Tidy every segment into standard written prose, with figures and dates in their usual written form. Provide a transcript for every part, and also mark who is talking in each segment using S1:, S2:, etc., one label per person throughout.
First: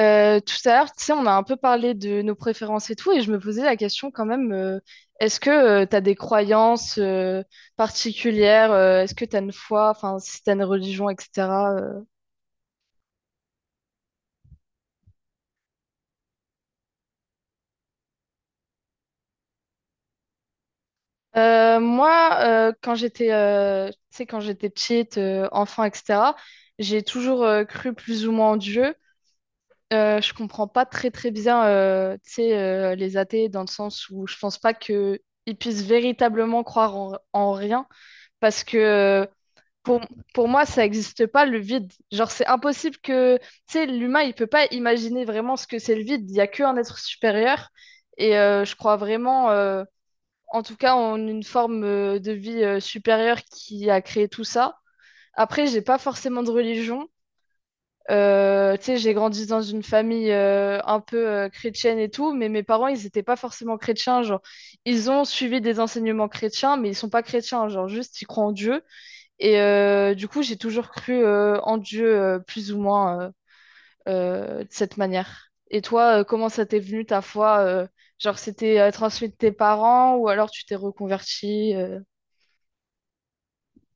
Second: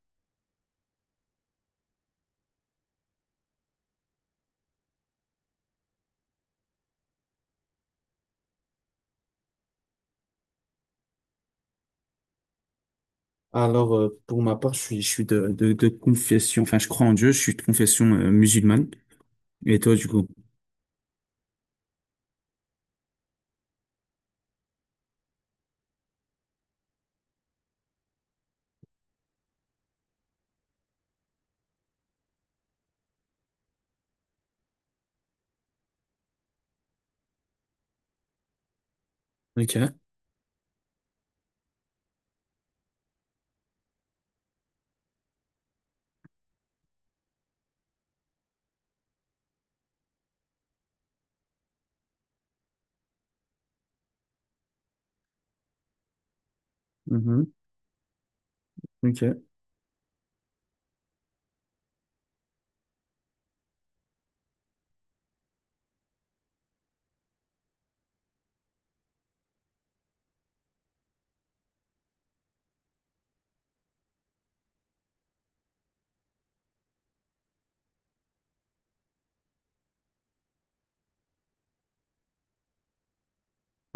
S1: Tout à l'heure, tu sais, on a un peu parlé de nos préférences et tout, et je me posais la question quand même, est-ce que tu as des croyances particulières, est-ce que tu as une foi, enfin, si tu as une religion, etc. euh.
S2: Alors, pour ma part, je suis de, de confession, enfin, je crois en Dieu, je suis de confession musulmane. Et toi, du coup?
S1: Moi, quand j'étais, tu sais, quand j'étais petite, enfant, etc., j'ai toujours cru plus ou moins en Dieu. Je comprends pas très très bien, tu sais, les athées dans le sens où je pense pas que ils puissent véritablement croire en, en rien parce que euh,
S2: Ok.
S1: Pour, pour moi, ça n'existe pas le vide. Genre, c'est impossible que, tu sais, l'humain, il peut pas imaginer vraiment ce que c'est le vide. Il n'y a qu'un être supérieur. Et je crois vraiment, en tout cas, en une forme de vie supérieure qui a créé tout ça. Après, j'ai pas forcément de religion.
S2: Mhm.
S1: Tu sais, j'ai
S2: Ok.
S1: grandi dans une famille un peu chrétienne et tout, mais mes parents, ils n'étaient pas forcément chrétiens. Genre, ils ont suivi des enseignements chrétiens, mais ils sont pas chrétiens. Genre, juste, ils croient en Dieu. Et du coup, j'ai toujours cru en Dieu plus ou moins de cette manière. Et toi, comment ça t'est venu ta foi? Genre, c'était transmis de tes parents ou alors tu t'es reconverti?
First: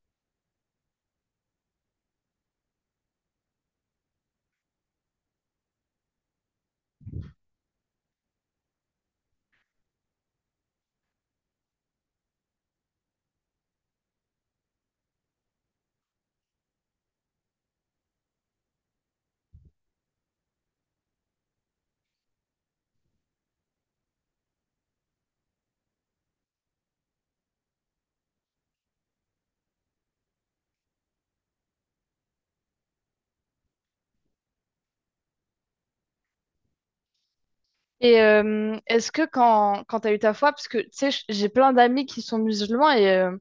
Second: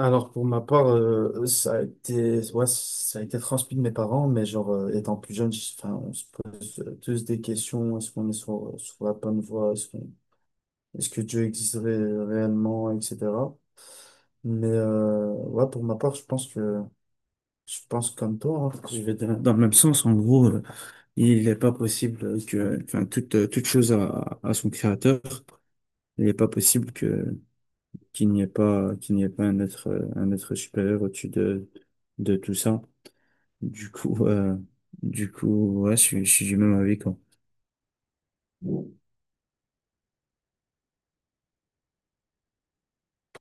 S2: Alors pour ma part, ça a été, ouais, ça a été transmis de mes parents, mais genre étant plus jeune, enfin, on se pose tous des questions, est-ce qu'on est sur la bonne voie, est-ce que Dieu existerait réellement, etc. Mais ouais, pour ma part, je pense comme toi, hein, que je vais dans le même sens, en gros. Il n'est pas possible que, enfin, toute chose a son créateur. Il n'est pas possible que, qu'il n'y ait pas un être supérieur au-dessus de tout ça. Du coup, euh, du coup, ouais, je suis du même avis, quoi.
S1: Et est-ce que quand, quand t'as eu ta foi, parce que tu sais, j'ai plein d'amis qui sont musulmans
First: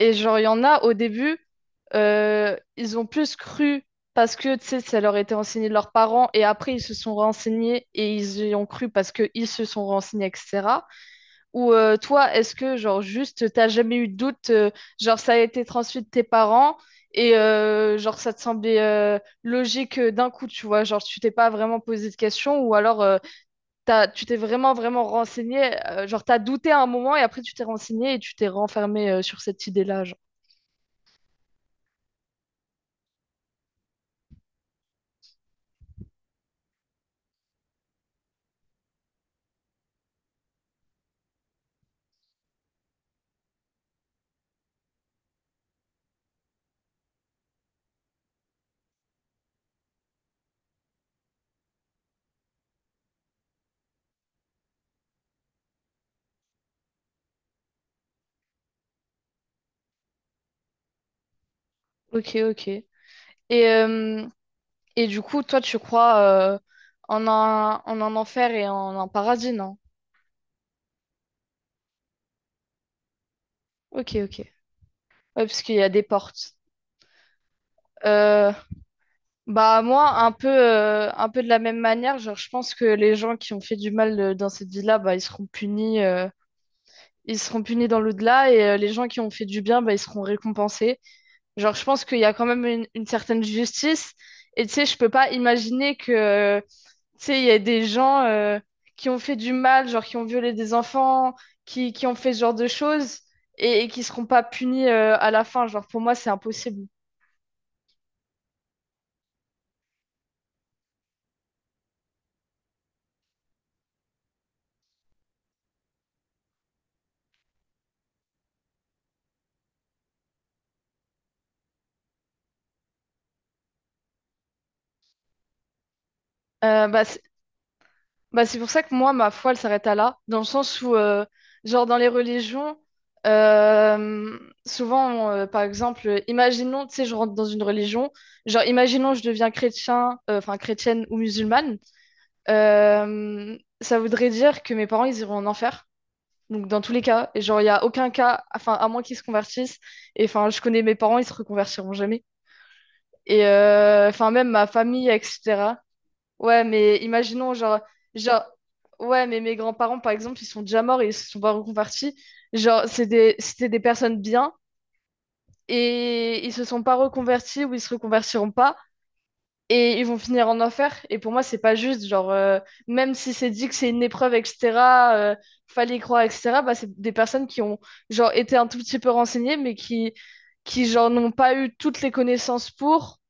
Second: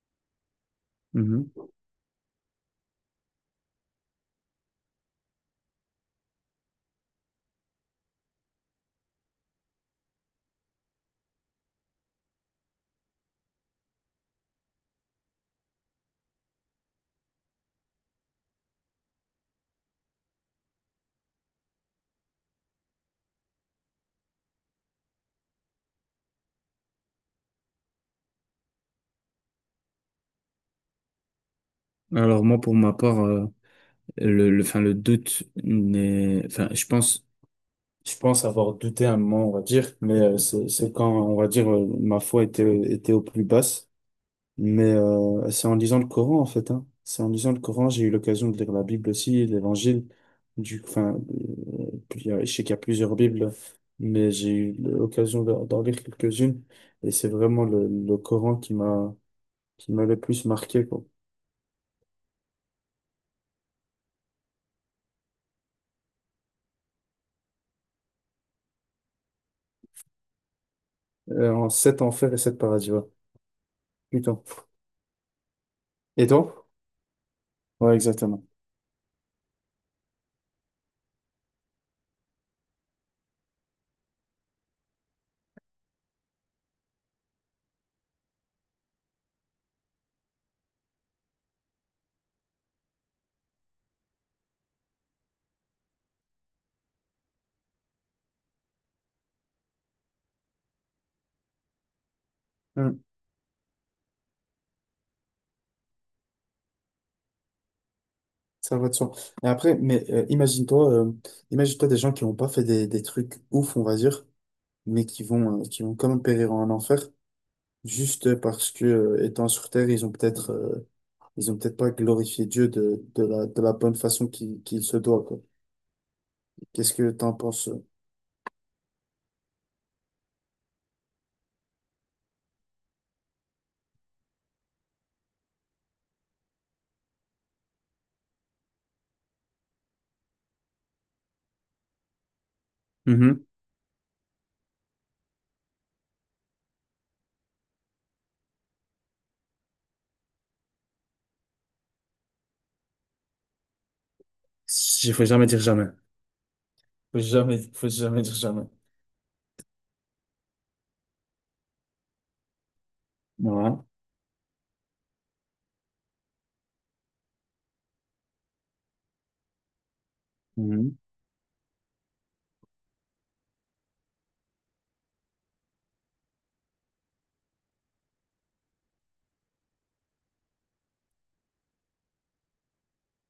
S1: et genre, il y en a au début,
S2: Mhm.
S1: ils ont plus cru parce que tu sais, ça leur était enseigné de leurs parents et après ils se sont renseignés et ils y ont cru parce qu'ils se sont renseignés, etc. Ou toi, est-ce que genre juste t'as jamais eu de doute, genre ça a été transmis de tes parents et genre ça te semblait logique d'un coup, tu vois, genre tu t'es pas vraiment posé de questions ou alors tu t'es vraiment vraiment renseigné, genre t'as douté à un moment et après tu t'es renseigné et tu t'es renfermé sur cette idée-là, genre.
S2: Alors moi pour ma part le doute n'est enfin je pense avoir douté un moment on va dire mais c'est quand on va dire ma foi était au plus basse. Mais c'est en lisant le Coran, en fait, hein. C'est en lisant le Coran, j'ai eu l'occasion de lire la Bible aussi, l'Évangile. Enfin, puis, je sais qu'il y a plusieurs Bibles, mais j'ai eu l'occasion d'en lire quelques-unes. Et c'est vraiment le Coran qui m'a le plus marqué, quoi.
S1: Ok, ok. Et, euh, et du coup, toi, tu crois euh, en un enfer et en un paradis, non?
S2: En sept enfers et sept paradis, ouais.
S1: Ok, ok.
S2: Putain.
S1: Ouais, parce qu'il y a des
S2: Et
S1: portes.
S2: toi? Ouais, exactement.
S1: Euh, Bah moi un peu de la même manière, genre je pense que les gens qui ont fait du mal dans cette vie-là, bah ils seront punis dans l'au-delà et les gens qui ont fait du bien, bah ils seront récompensés. Genre je pense qu'il y a quand même une certaine justice et tu sais je peux pas imaginer que tu sais il y a des gens qui ont fait du mal, genre qui ont violé des enfants, qui ont fait ce genre de
S2: Hum.
S1: choses et qui seront pas punis à la fin, genre pour moi c'est impossible.
S2: Ça va de soi. Et après, mais imagine-toi des, gens qui n'ont pas fait des trucs ouf, on va dire, mais qui vont quand même périr en enfer. Juste parce que, étant sur Terre, ils ont peut-être pas glorifié Dieu de, de la bonne façon qu'il se doit, quoi.
S1: Euh,
S2: Qu'est-ce
S1: bah,
S2: que
S1: c-
S2: t'en penses?
S1: Bah, c'est pour ça que moi, ma foi, elle s'arrête à là, dans le sens où, genre, dans les religions, euh, souvent, par exemple, imaginons, tu sais, je rentre dans une religion, genre, imaginons, je deviens chrétien, enfin, chrétienne ou musulmane,
S2: Mhm.
S1: ça voudrait dire que mes parents, ils iront en enfer. Donc, dans tous les cas, et genre, il n'y a aucun cas, enfin, à moins qu'ils se convertissent, et enfin, je connais mes parents, ils se reconvertiront jamais. Et enfin, même ma famille,
S2: Il faut jamais dire
S1: etc.
S2: jamais.
S1: Ouais, mais
S2: Faut
S1: imaginons,
S2: jamais,
S1: genre,
S2: faut jamais dire
S1: genre,
S2: jamais.
S1: ouais, mais mes grands-parents, par exemple, ils sont déjà morts et ils se sont pas reconvertis. Genre, c'était des
S2: Voilà.
S1: personnes bien et ils se sont pas reconvertis ou ils se reconvertiront pas et ils vont finir en enfer.
S2: Mhm.
S1: Et pour moi, c'est pas juste. Genre, même si c'est dit que c'est une épreuve, etc., euh, fallait y croire, etc., bah, c'est des personnes qui ont genre, été un tout petit peu renseignées, mais qui genre, n'ont pas eu toutes les connaissances pour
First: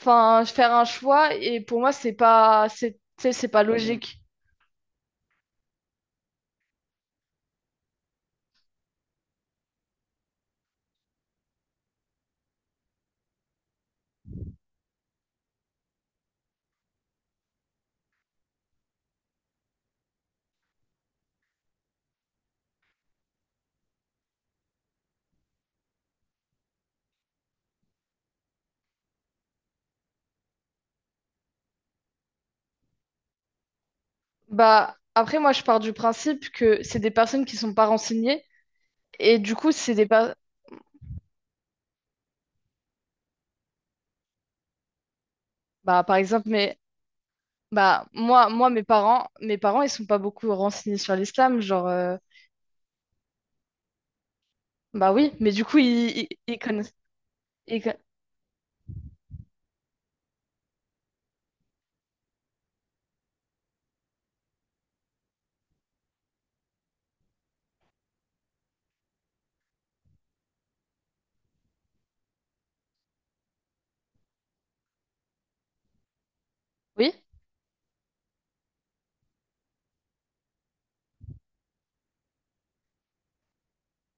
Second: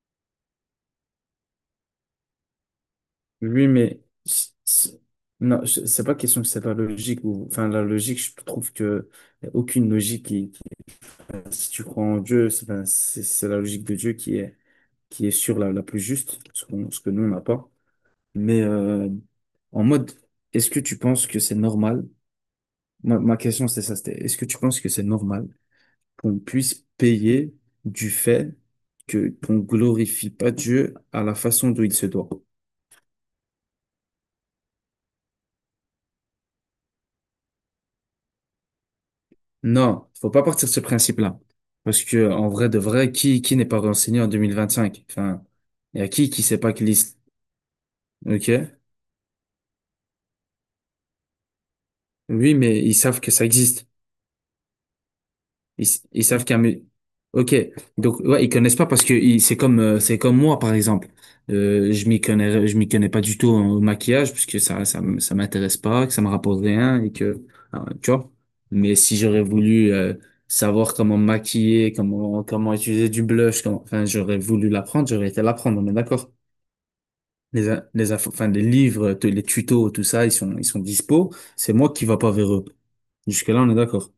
S1: enfin, faire un choix. Et pour moi, c'est pas, c'est, tu sais, c'est pas
S2: Oui, mais
S1: logique.
S2: c- c- non, c'est pas question que c'est pas logique ou enfin la logique, je trouve que y a aucune logique si tu crois en Dieu, c'est la logique de Dieu qui est sûre la plus juste, ce que nous on n'a pas. Mais en mode, est-ce que tu penses que c'est normal? Ma question, c'était ça, c'était, est-ce que tu penses que c'est normal qu'on puisse payer du fait que qu'on glorifie pas Dieu à la façon dont il se doit?
S1: Bah, après, moi, je pars du principe que c'est des personnes qui sont pas renseignées. Et du coup,
S2: Non, faut pas partir de ce principe-là. Parce que, en vrai de vrai, qui n'est pas renseigné en 2025. Enfin, il y
S1: bah,
S2: a
S1: par
S2: qui
S1: exemple,
S2: sait pas
S1: mais.
S2: qu'il existe.
S1: Bah, moi,
S2: Ok?
S1: moi, mes parents, ils sont pas beaucoup renseignés sur l'islam. Genre,
S2: Oui, mais ils savent que ça existe.
S1: Bah oui, mais du coup,
S2: Ils, ils savent
S1: ils
S2: qu'un.
S1: connaissent.
S2: Ok,
S1: ils con-
S2: donc ouais, ils connaissent pas parce que c'est comme moi, par exemple. Je m'y connais pas du tout au maquillage puisque ça m'intéresse pas, que ça me rapporte rien et que ah, tu vois. Mais si j'aurais voulu savoir comment me maquiller, comment utiliser du blush, enfin j'aurais voulu l'apprendre, j'aurais été l'apprendre, on est d'accord.
S1: Oui?
S2: Les in- les infos- enfin les livres, les tutos, tout ça, ils sont dispo. C'est moi qui va pas vers eux. Jusque-là, on est d'accord.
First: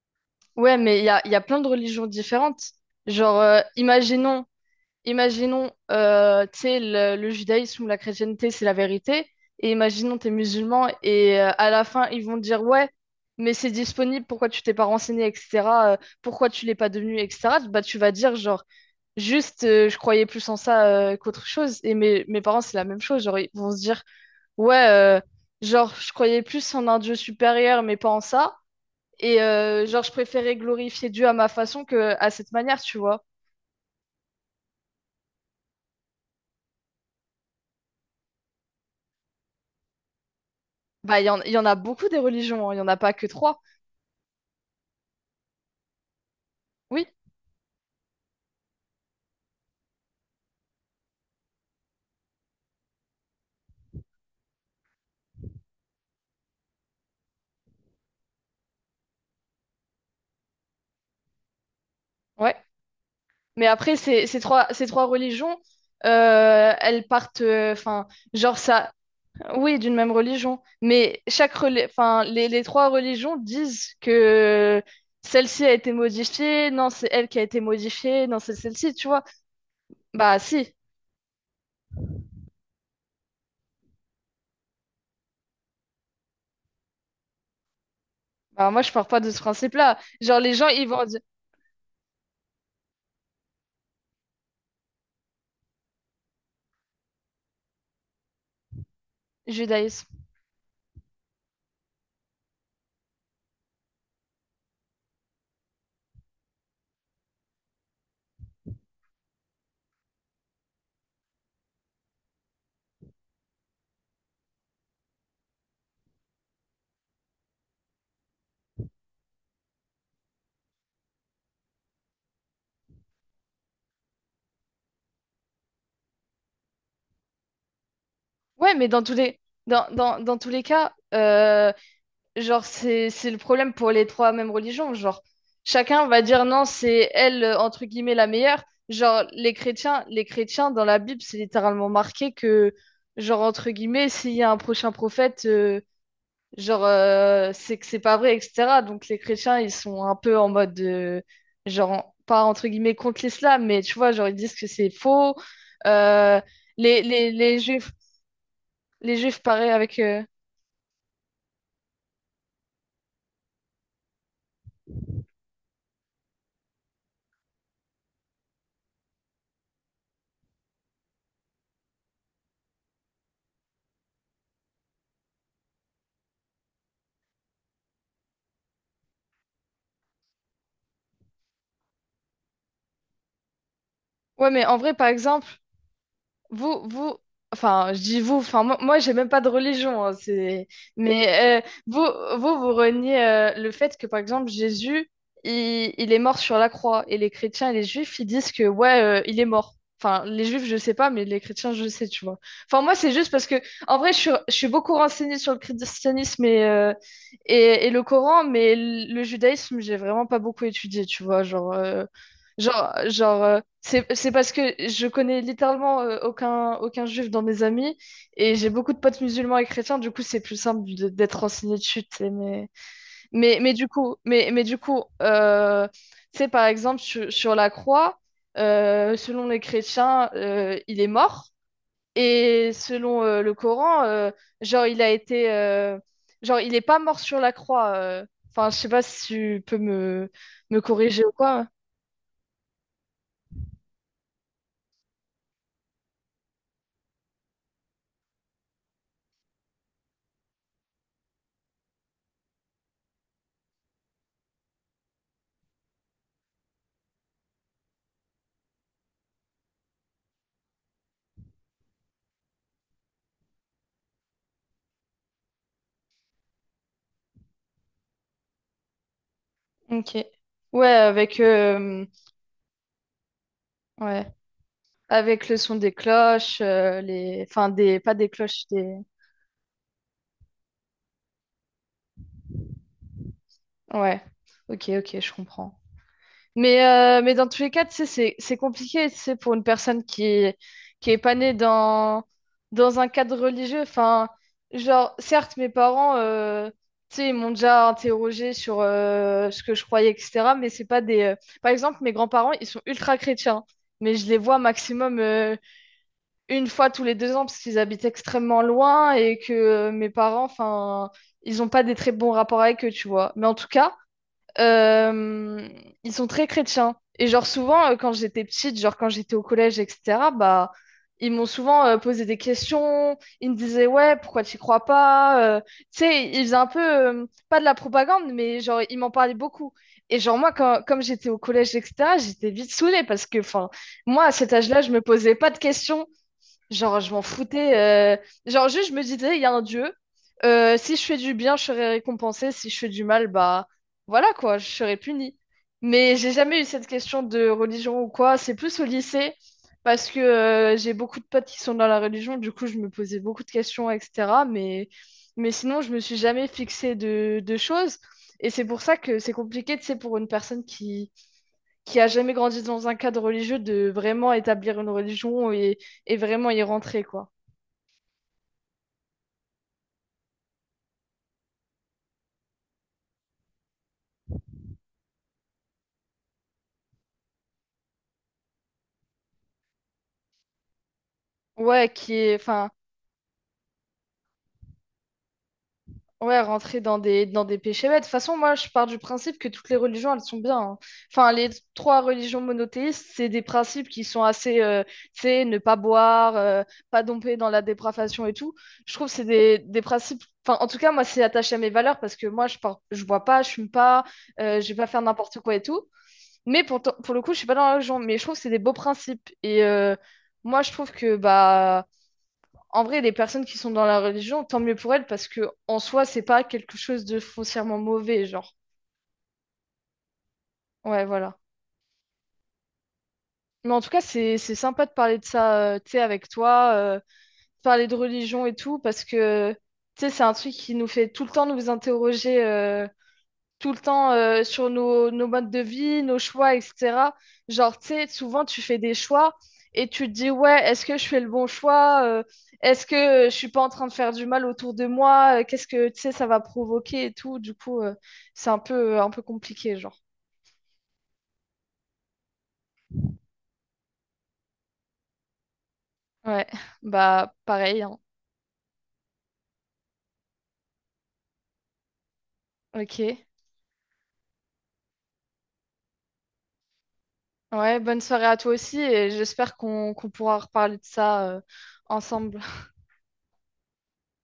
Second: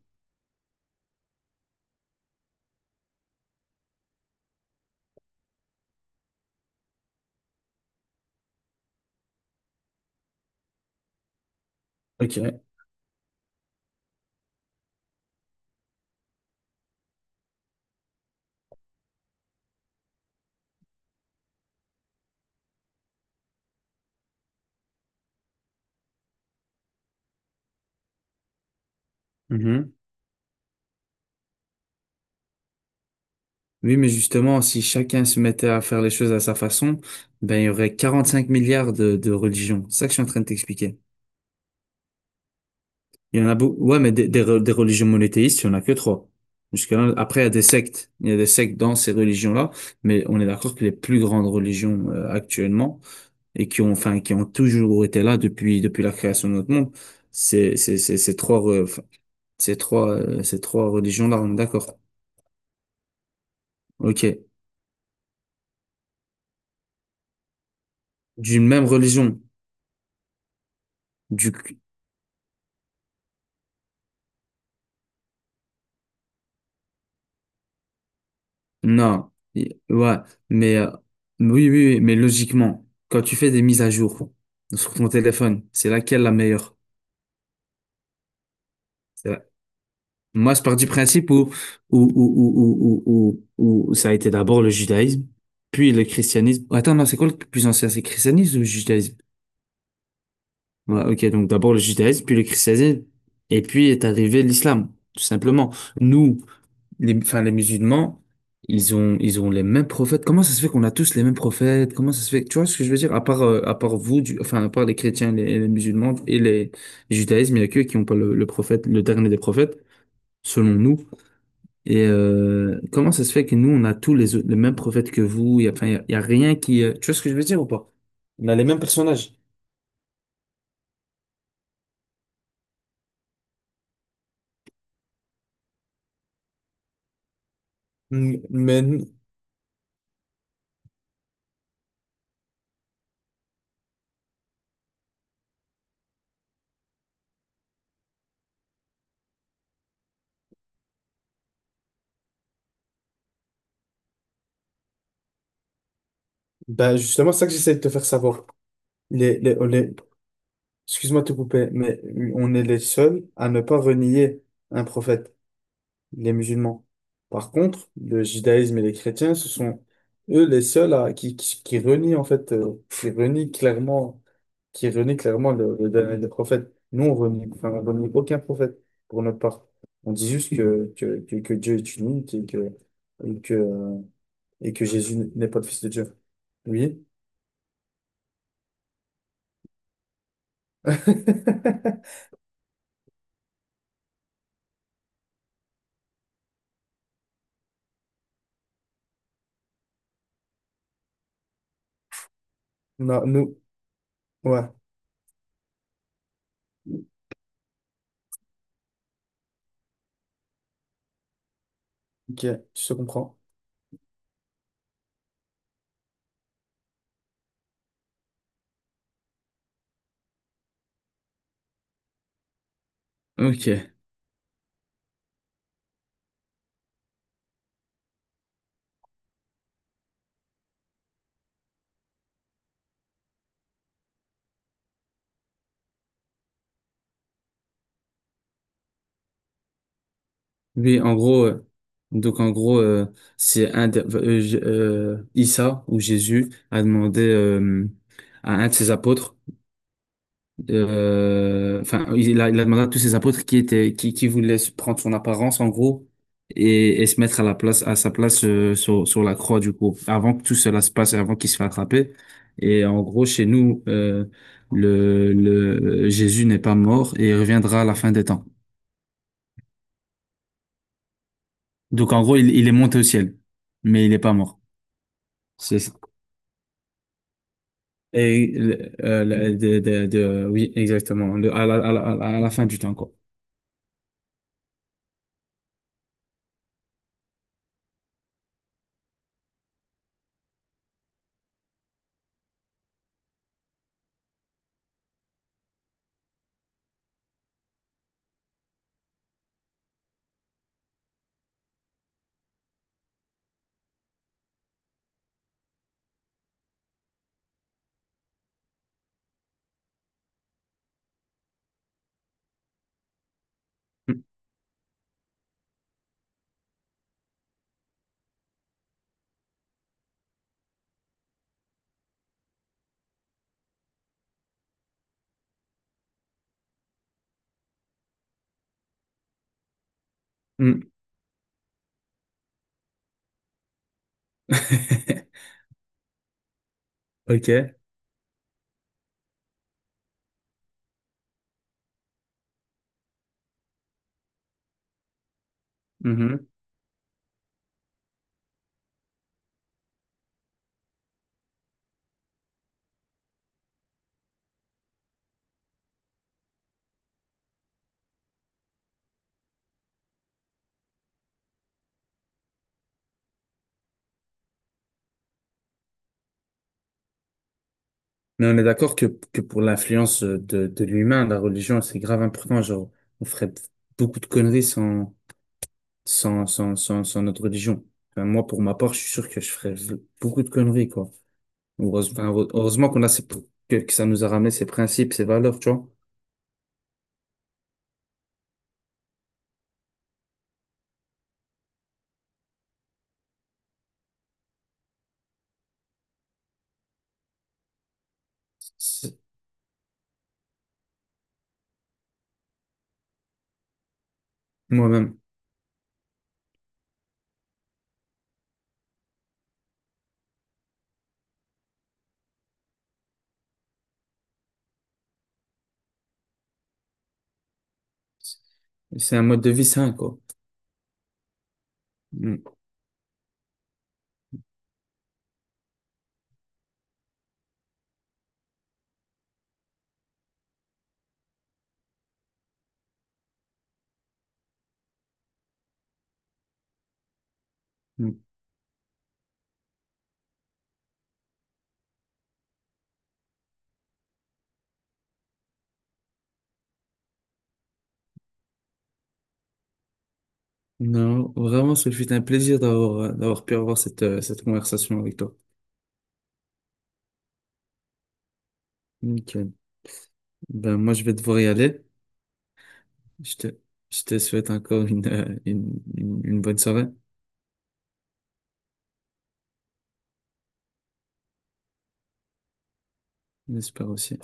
S1: Ouais, mais il y a plein de religions différentes. Genre, imaginons, tu sais, le judaïsme ou la chrétienté, c'est la vérité. Et imaginons, t'es musulman et à la fin, ils vont te dire,
S2: Ok.
S1: ouais, mais c'est disponible, pourquoi tu t'es pas renseigné, etc. euh, pourquoi tu l'es pas devenu, etc. Bah, tu vas dire, genre, juste, je croyais plus en ça qu'autre chose. Et mes parents, c'est la même chose. Genre, ils vont se dire, ouais, genre, je croyais plus en un Dieu supérieur, mais pas en ça. Et genre, je préférais glorifier Dieu à ma façon que à cette manière, tu vois.
S2: Oui, mais justement, si chacun se mettait à faire les choses à sa façon, ben, il y aurait 45 milliards de religions. C'est ça que je suis en train de t'expliquer.
S1: Bah, il y en a beaucoup des religions, hein, il y en a pas que
S2: Il y en a
S1: trois.
S2: beaucoup. Ouais, mais des religions monothéistes, il n'y en a que trois. Jusqu'à
S1: Oui,
S2: après, il y a des sectes. Il y a des sectes dans ces religions-là. Mais on est d'accord que les plus grandes religions, actuellement, et qui ont toujours été là depuis la création de notre monde, c'est, ces trois, re- enfin, ces trois religions-là, on est d'accord.
S1: ouais. Mais après,
S2: OK.
S1: ces trois religions, elles partent, enfin, genre
S2: D'une même
S1: ça,
S2: religion.
S1: oui, d'une même religion. Mais chaque, enfin, les trois religions disent que celle-ci a été modifiée, non, c'est elle qui a été modifiée, non, c'est celle-ci, tu vois.
S2: Non, ouais,
S1: Bah, si.
S2: mais oui, oui, oui, mais logiquement, quand tu fais des mises à jour sur ton téléphone, c'est laquelle la meilleure?
S1: Bah, moi, je pars pas de
S2: C'est
S1: ce
S2: la-
S1: principe-là. Genre, les
S2: Moi, je
S1: gens,
S2: pars
S1: ils
S2: du
S1: vont dire
S2: principe où ça a été d'abord le judaïsme, puis le christianisme. Attends, non, c'est quoi le plus ancien? C'est le christianisme ou le judaïsme?
S1: judaïsme.
S2: Ouais, ok, donc d'abord le judaïsme, puis le christianisme, et puis est arrivé l'islam, tout simplement. Nous, les musulmans, ils ont les mêmes prophètes. Comment ça se fait qu'on a tous les mêmes prophètes? Comment ça se fait? Tu vois ce que je veux dire? À part vous, enfin, à part les chrétiens, les musulmans et les judaïsmes, il n'y a qu'eux qui n'ont pas le prophète, le dernier des prophètes, selon nous. Et comment ça se fait que nous, on a tous les mêmes prophètes que vous? Il n'y a, enfin, il y a rien qui. Tu vois ce que je veux dire ou pas? On a les
S1: Ouais,
S2: mêmes
S1: mais dans tous
S2: personnages.
S1: les, dans, dans, dans tous les cas, genre, c'est le problème pour les trois mêmes religions. Genre, chacun va dire non, c'est elle, entre guillemets, la meilleure.
S2: Mais
S1: Genre, les chrétiens, dans la Bible, c'est littéralement marqué que, genre, entre guillemets, s'il y a un prochain prophète, genre, c'est que c'est pas vrai, etc. Donc les chrétiens, ils sont un peu en mode, genre, pas entre guillemets contre l'islam, mais tu vois, genre, ils disent que c'est faux. Euh,
S2: bah
S1: les,
S2: justement,
S1: les,
S2: c'est ça que
S1: les
S2: j'essaie de te
S1: juifs,
S2: faire savoir.
S1: les juifs, pareil
S2: Les
S1: avec...
S2: Excuse-moi de te couper, mais on est les seuls à ne pas renier un prophète, les musulmans. Par contre, le judaïsme et les chrétiens, ce sont eux les seuls qui renient en fait, qui renient clairement le dernier des prophètes. Nous, on renie aucun prophète pour notre part. On dit juste que Dieu est unique et et que, euh,
S1: Ouais, mais
S2: et
S1: en
S2: que
S1: vrai, par
S2: Jésus n'est
S1: exemple,
S2: pas le fils de Dieu.
S1: Vous,
S2: Oui.
S1: vous, enfin, je dis vous, enfin, moi j'ai même pas de religion, hein, c'est... Mais vous, vous reniez le fait que, par exemple, Jésus, il est mort sur la croix, et les chrétiens et les juifs, ils disent que, ouais, il est mort. Enfin, les juifs, je sais pas, mais les chrétiens, je sais, tu vois. Enfin, moi, c'est
S2: Non,
S1: juste parce que,
S2: nous,
S1: en vrai, je
S2: ouais,
S1: suis beaucoup renseignée sur le christianisme et, et le Coran, mais le judaïsme, j'ai vraiment pas beaucoup étudié, tu vois, genre... euh,
S2: ok, je
S1: Genre,
S2: te comprends.
S1: genre euh, c'est parce que je connais littéralement aucun juif dans mes amis et j'ai beaucoup de potes musulmans et chrétiens, du coup c'est plus simple d'être renseigné dessus. Tu sais, mais,
S2: Ok.
S1: mais du coup tu sais, par exemple, sur, sur la croix, selon les chrétiens, il est mort et selon le Coran, genre, genre, il n'est pas mort sur la croix. Enfin, je sais pas si tu peux me
S2: Oui, en
S1: corriger ou
S2: gros,
S1: quoi.
S2: donc en gros, c'est Issa ou Jésus a demandé à un de ses apôtres, enfin, il a demandé à tous ses apôtres qui voulaient se prendre son apparence, en gros, et se mettre à la place, à sa place sur, la croix, du coup, avant que tout cela se passe, et avant qu'il se fasse attraper. Et en gros, chez nous, le Jésus n'est pas mort et il reviendra à la fin des temps.
S1: Ok. Ouais, avec, euh,
S2: Donc en gros, il est monté au ciel, mais il n'est
S1: ouais,
S2: pas mort.
S1: avec le son des
S2: C'est,
S1: cloches, les... Enfin, des... pas des
S2: et,
S1: cloches, des...
S2: oui, exactement. À la fin du temps, quoi.
S1: Ouais, ok, ok, je comprends. Mais dans tous les cas, tu sais, c'est compliqué, tu sais, pour une personne qui est pas née dans, dans un cadre religieux. Enfin, genre, certes, mes parents, tu sais, ils m'ont déjà interrogé sur ce que je croyais, etc. Mais c'est pas des... Par exemple, mes grands-parents, ils sont ultra chrétiens, mais je les vois maximum une fois tous les deux ans parce qu'ils habitent extrêmement loin et que mes parents, enfin, ils n'ont pas des très bons rapports avec eux, tu vois. Mais en tout cas,
S2: Mm,
S1: euh, ils sont très chrétiens. Et genre souvent, quand j'étais petite, genre quand j'étais au collège, etc., bah, ils m'ont souvent posé des questions. Ils me disaient, ouais, pourquoi tu crois pas? Tu sais, ils faisaient un peu, pas de la propagande, mais genre, ils m'en parlaient beaucoup. Et genre, quand,
S2: mm.
S1: comme j'étais au collège, etc., j'étais vite saoulée parce que, enfin, moi, à cet âge-là, je me posais pas de questions. Genre, je m'en
S2: OK.
S1: foutais. Genre, juste, je me disais, il y a un dieu. Si je fais du bien, je serai récompensée. Si je fais du mal, bah voilà quoi, je serai punie. Mais j'ai
S2: Mhm.
S1: jamais eu cette question de religion ou quoi. C'est plus au lycée, parce que j'ai beaucoup de potes qui sont dans la religion. Du coup, je me posais beaucoup de questions, etc. Mais sinon, je me suis jamais fixée de choses. Et c'est pour ça que c'est compliqué, tu sais, pour une personne qui a jamais grandi dans un cadre religieux de vraiment établir une religion et vraiment y rentrer, quoi.
S2: Mais on est d'accord que, pour l'influence de, l'humain, la religion, c'est grave important. Genre, on ferait beaucoup de conneries sans notre religion. Enfin, moi, pour ma part, je suis sûr que je ferais beaucoup de conneries, quoi.
S1: Ouais, qui est, enfin,
S2: Heureusement, qu'on a que ça nous a ramené ces principes, ces valeurs, tu vois.
S1: ouais, rentrer dans des péchés bêtes. De toute façon, moi, je pars du principe que toutes les religions, elles sont bien, hein. Enfin, les trois religions monothéistes, c'est des principes qui sont assez, tu sais, ne pas boire, pas domper dans la dépravation et tout. Je trouve que
S2: C'est-
S1: c'est des principes. Enfin, en tout cas, moi, c'est attaché à mes valeurs parce que moi, je pars, je bois pas, je fume pas, je vais pas faire
S2: Moi-même.
S1: n'importe quoi et tout. Mais pour, pour le coup, je suis pas dans la religion, mais je trouve que c'est des beaux principes. Et moi, je trouve que, bah, en vrai, les personnes qui sont dans la religion, tant mieux pour elles, parce que en soi, c'est pas quelque chose de foncièrement mauvais, genre.
S2: C'est un mode de vie sain, quoi.
S1: Ouais, voilà.
S2: Mm.
S1: Mais en tout cas, c'est sympa de parler de ça, tu sais, avec toi, parler de religion et tout, parce que, tu sais, c'est un truc qui nous fait tout le temps nous interroger, tout le temps sur nos, nos modes de vie, nos choix, etc. Genre, tu sais,
S2: Mm.
S1: souvent tu fais des choix et tu te dis, ouais, est-ce que je fais le bon choix? Est-ce que je suis pas en train de faire du mal autour de moi? Qu'est-ce que, tu sais, ça va provoquer et tout. Du coup, c'est un peu compliqué, genre.
S2: Non, vraiment, ce fut un plaisir d'avoir pu avoir cette conversation avec toi.
S1: Ouais, bah pareil, hein.
S2: Nickel. Ben, moi, je vais devoir y aller.
S1: Ok.
S2: Je te, je te souhaite encore une bonne soirée.
S1: Ouais, bonne soirée à toi aussi et j'espère qu'on pourra reparler de ça ensemble.
S2: J'espère aussi.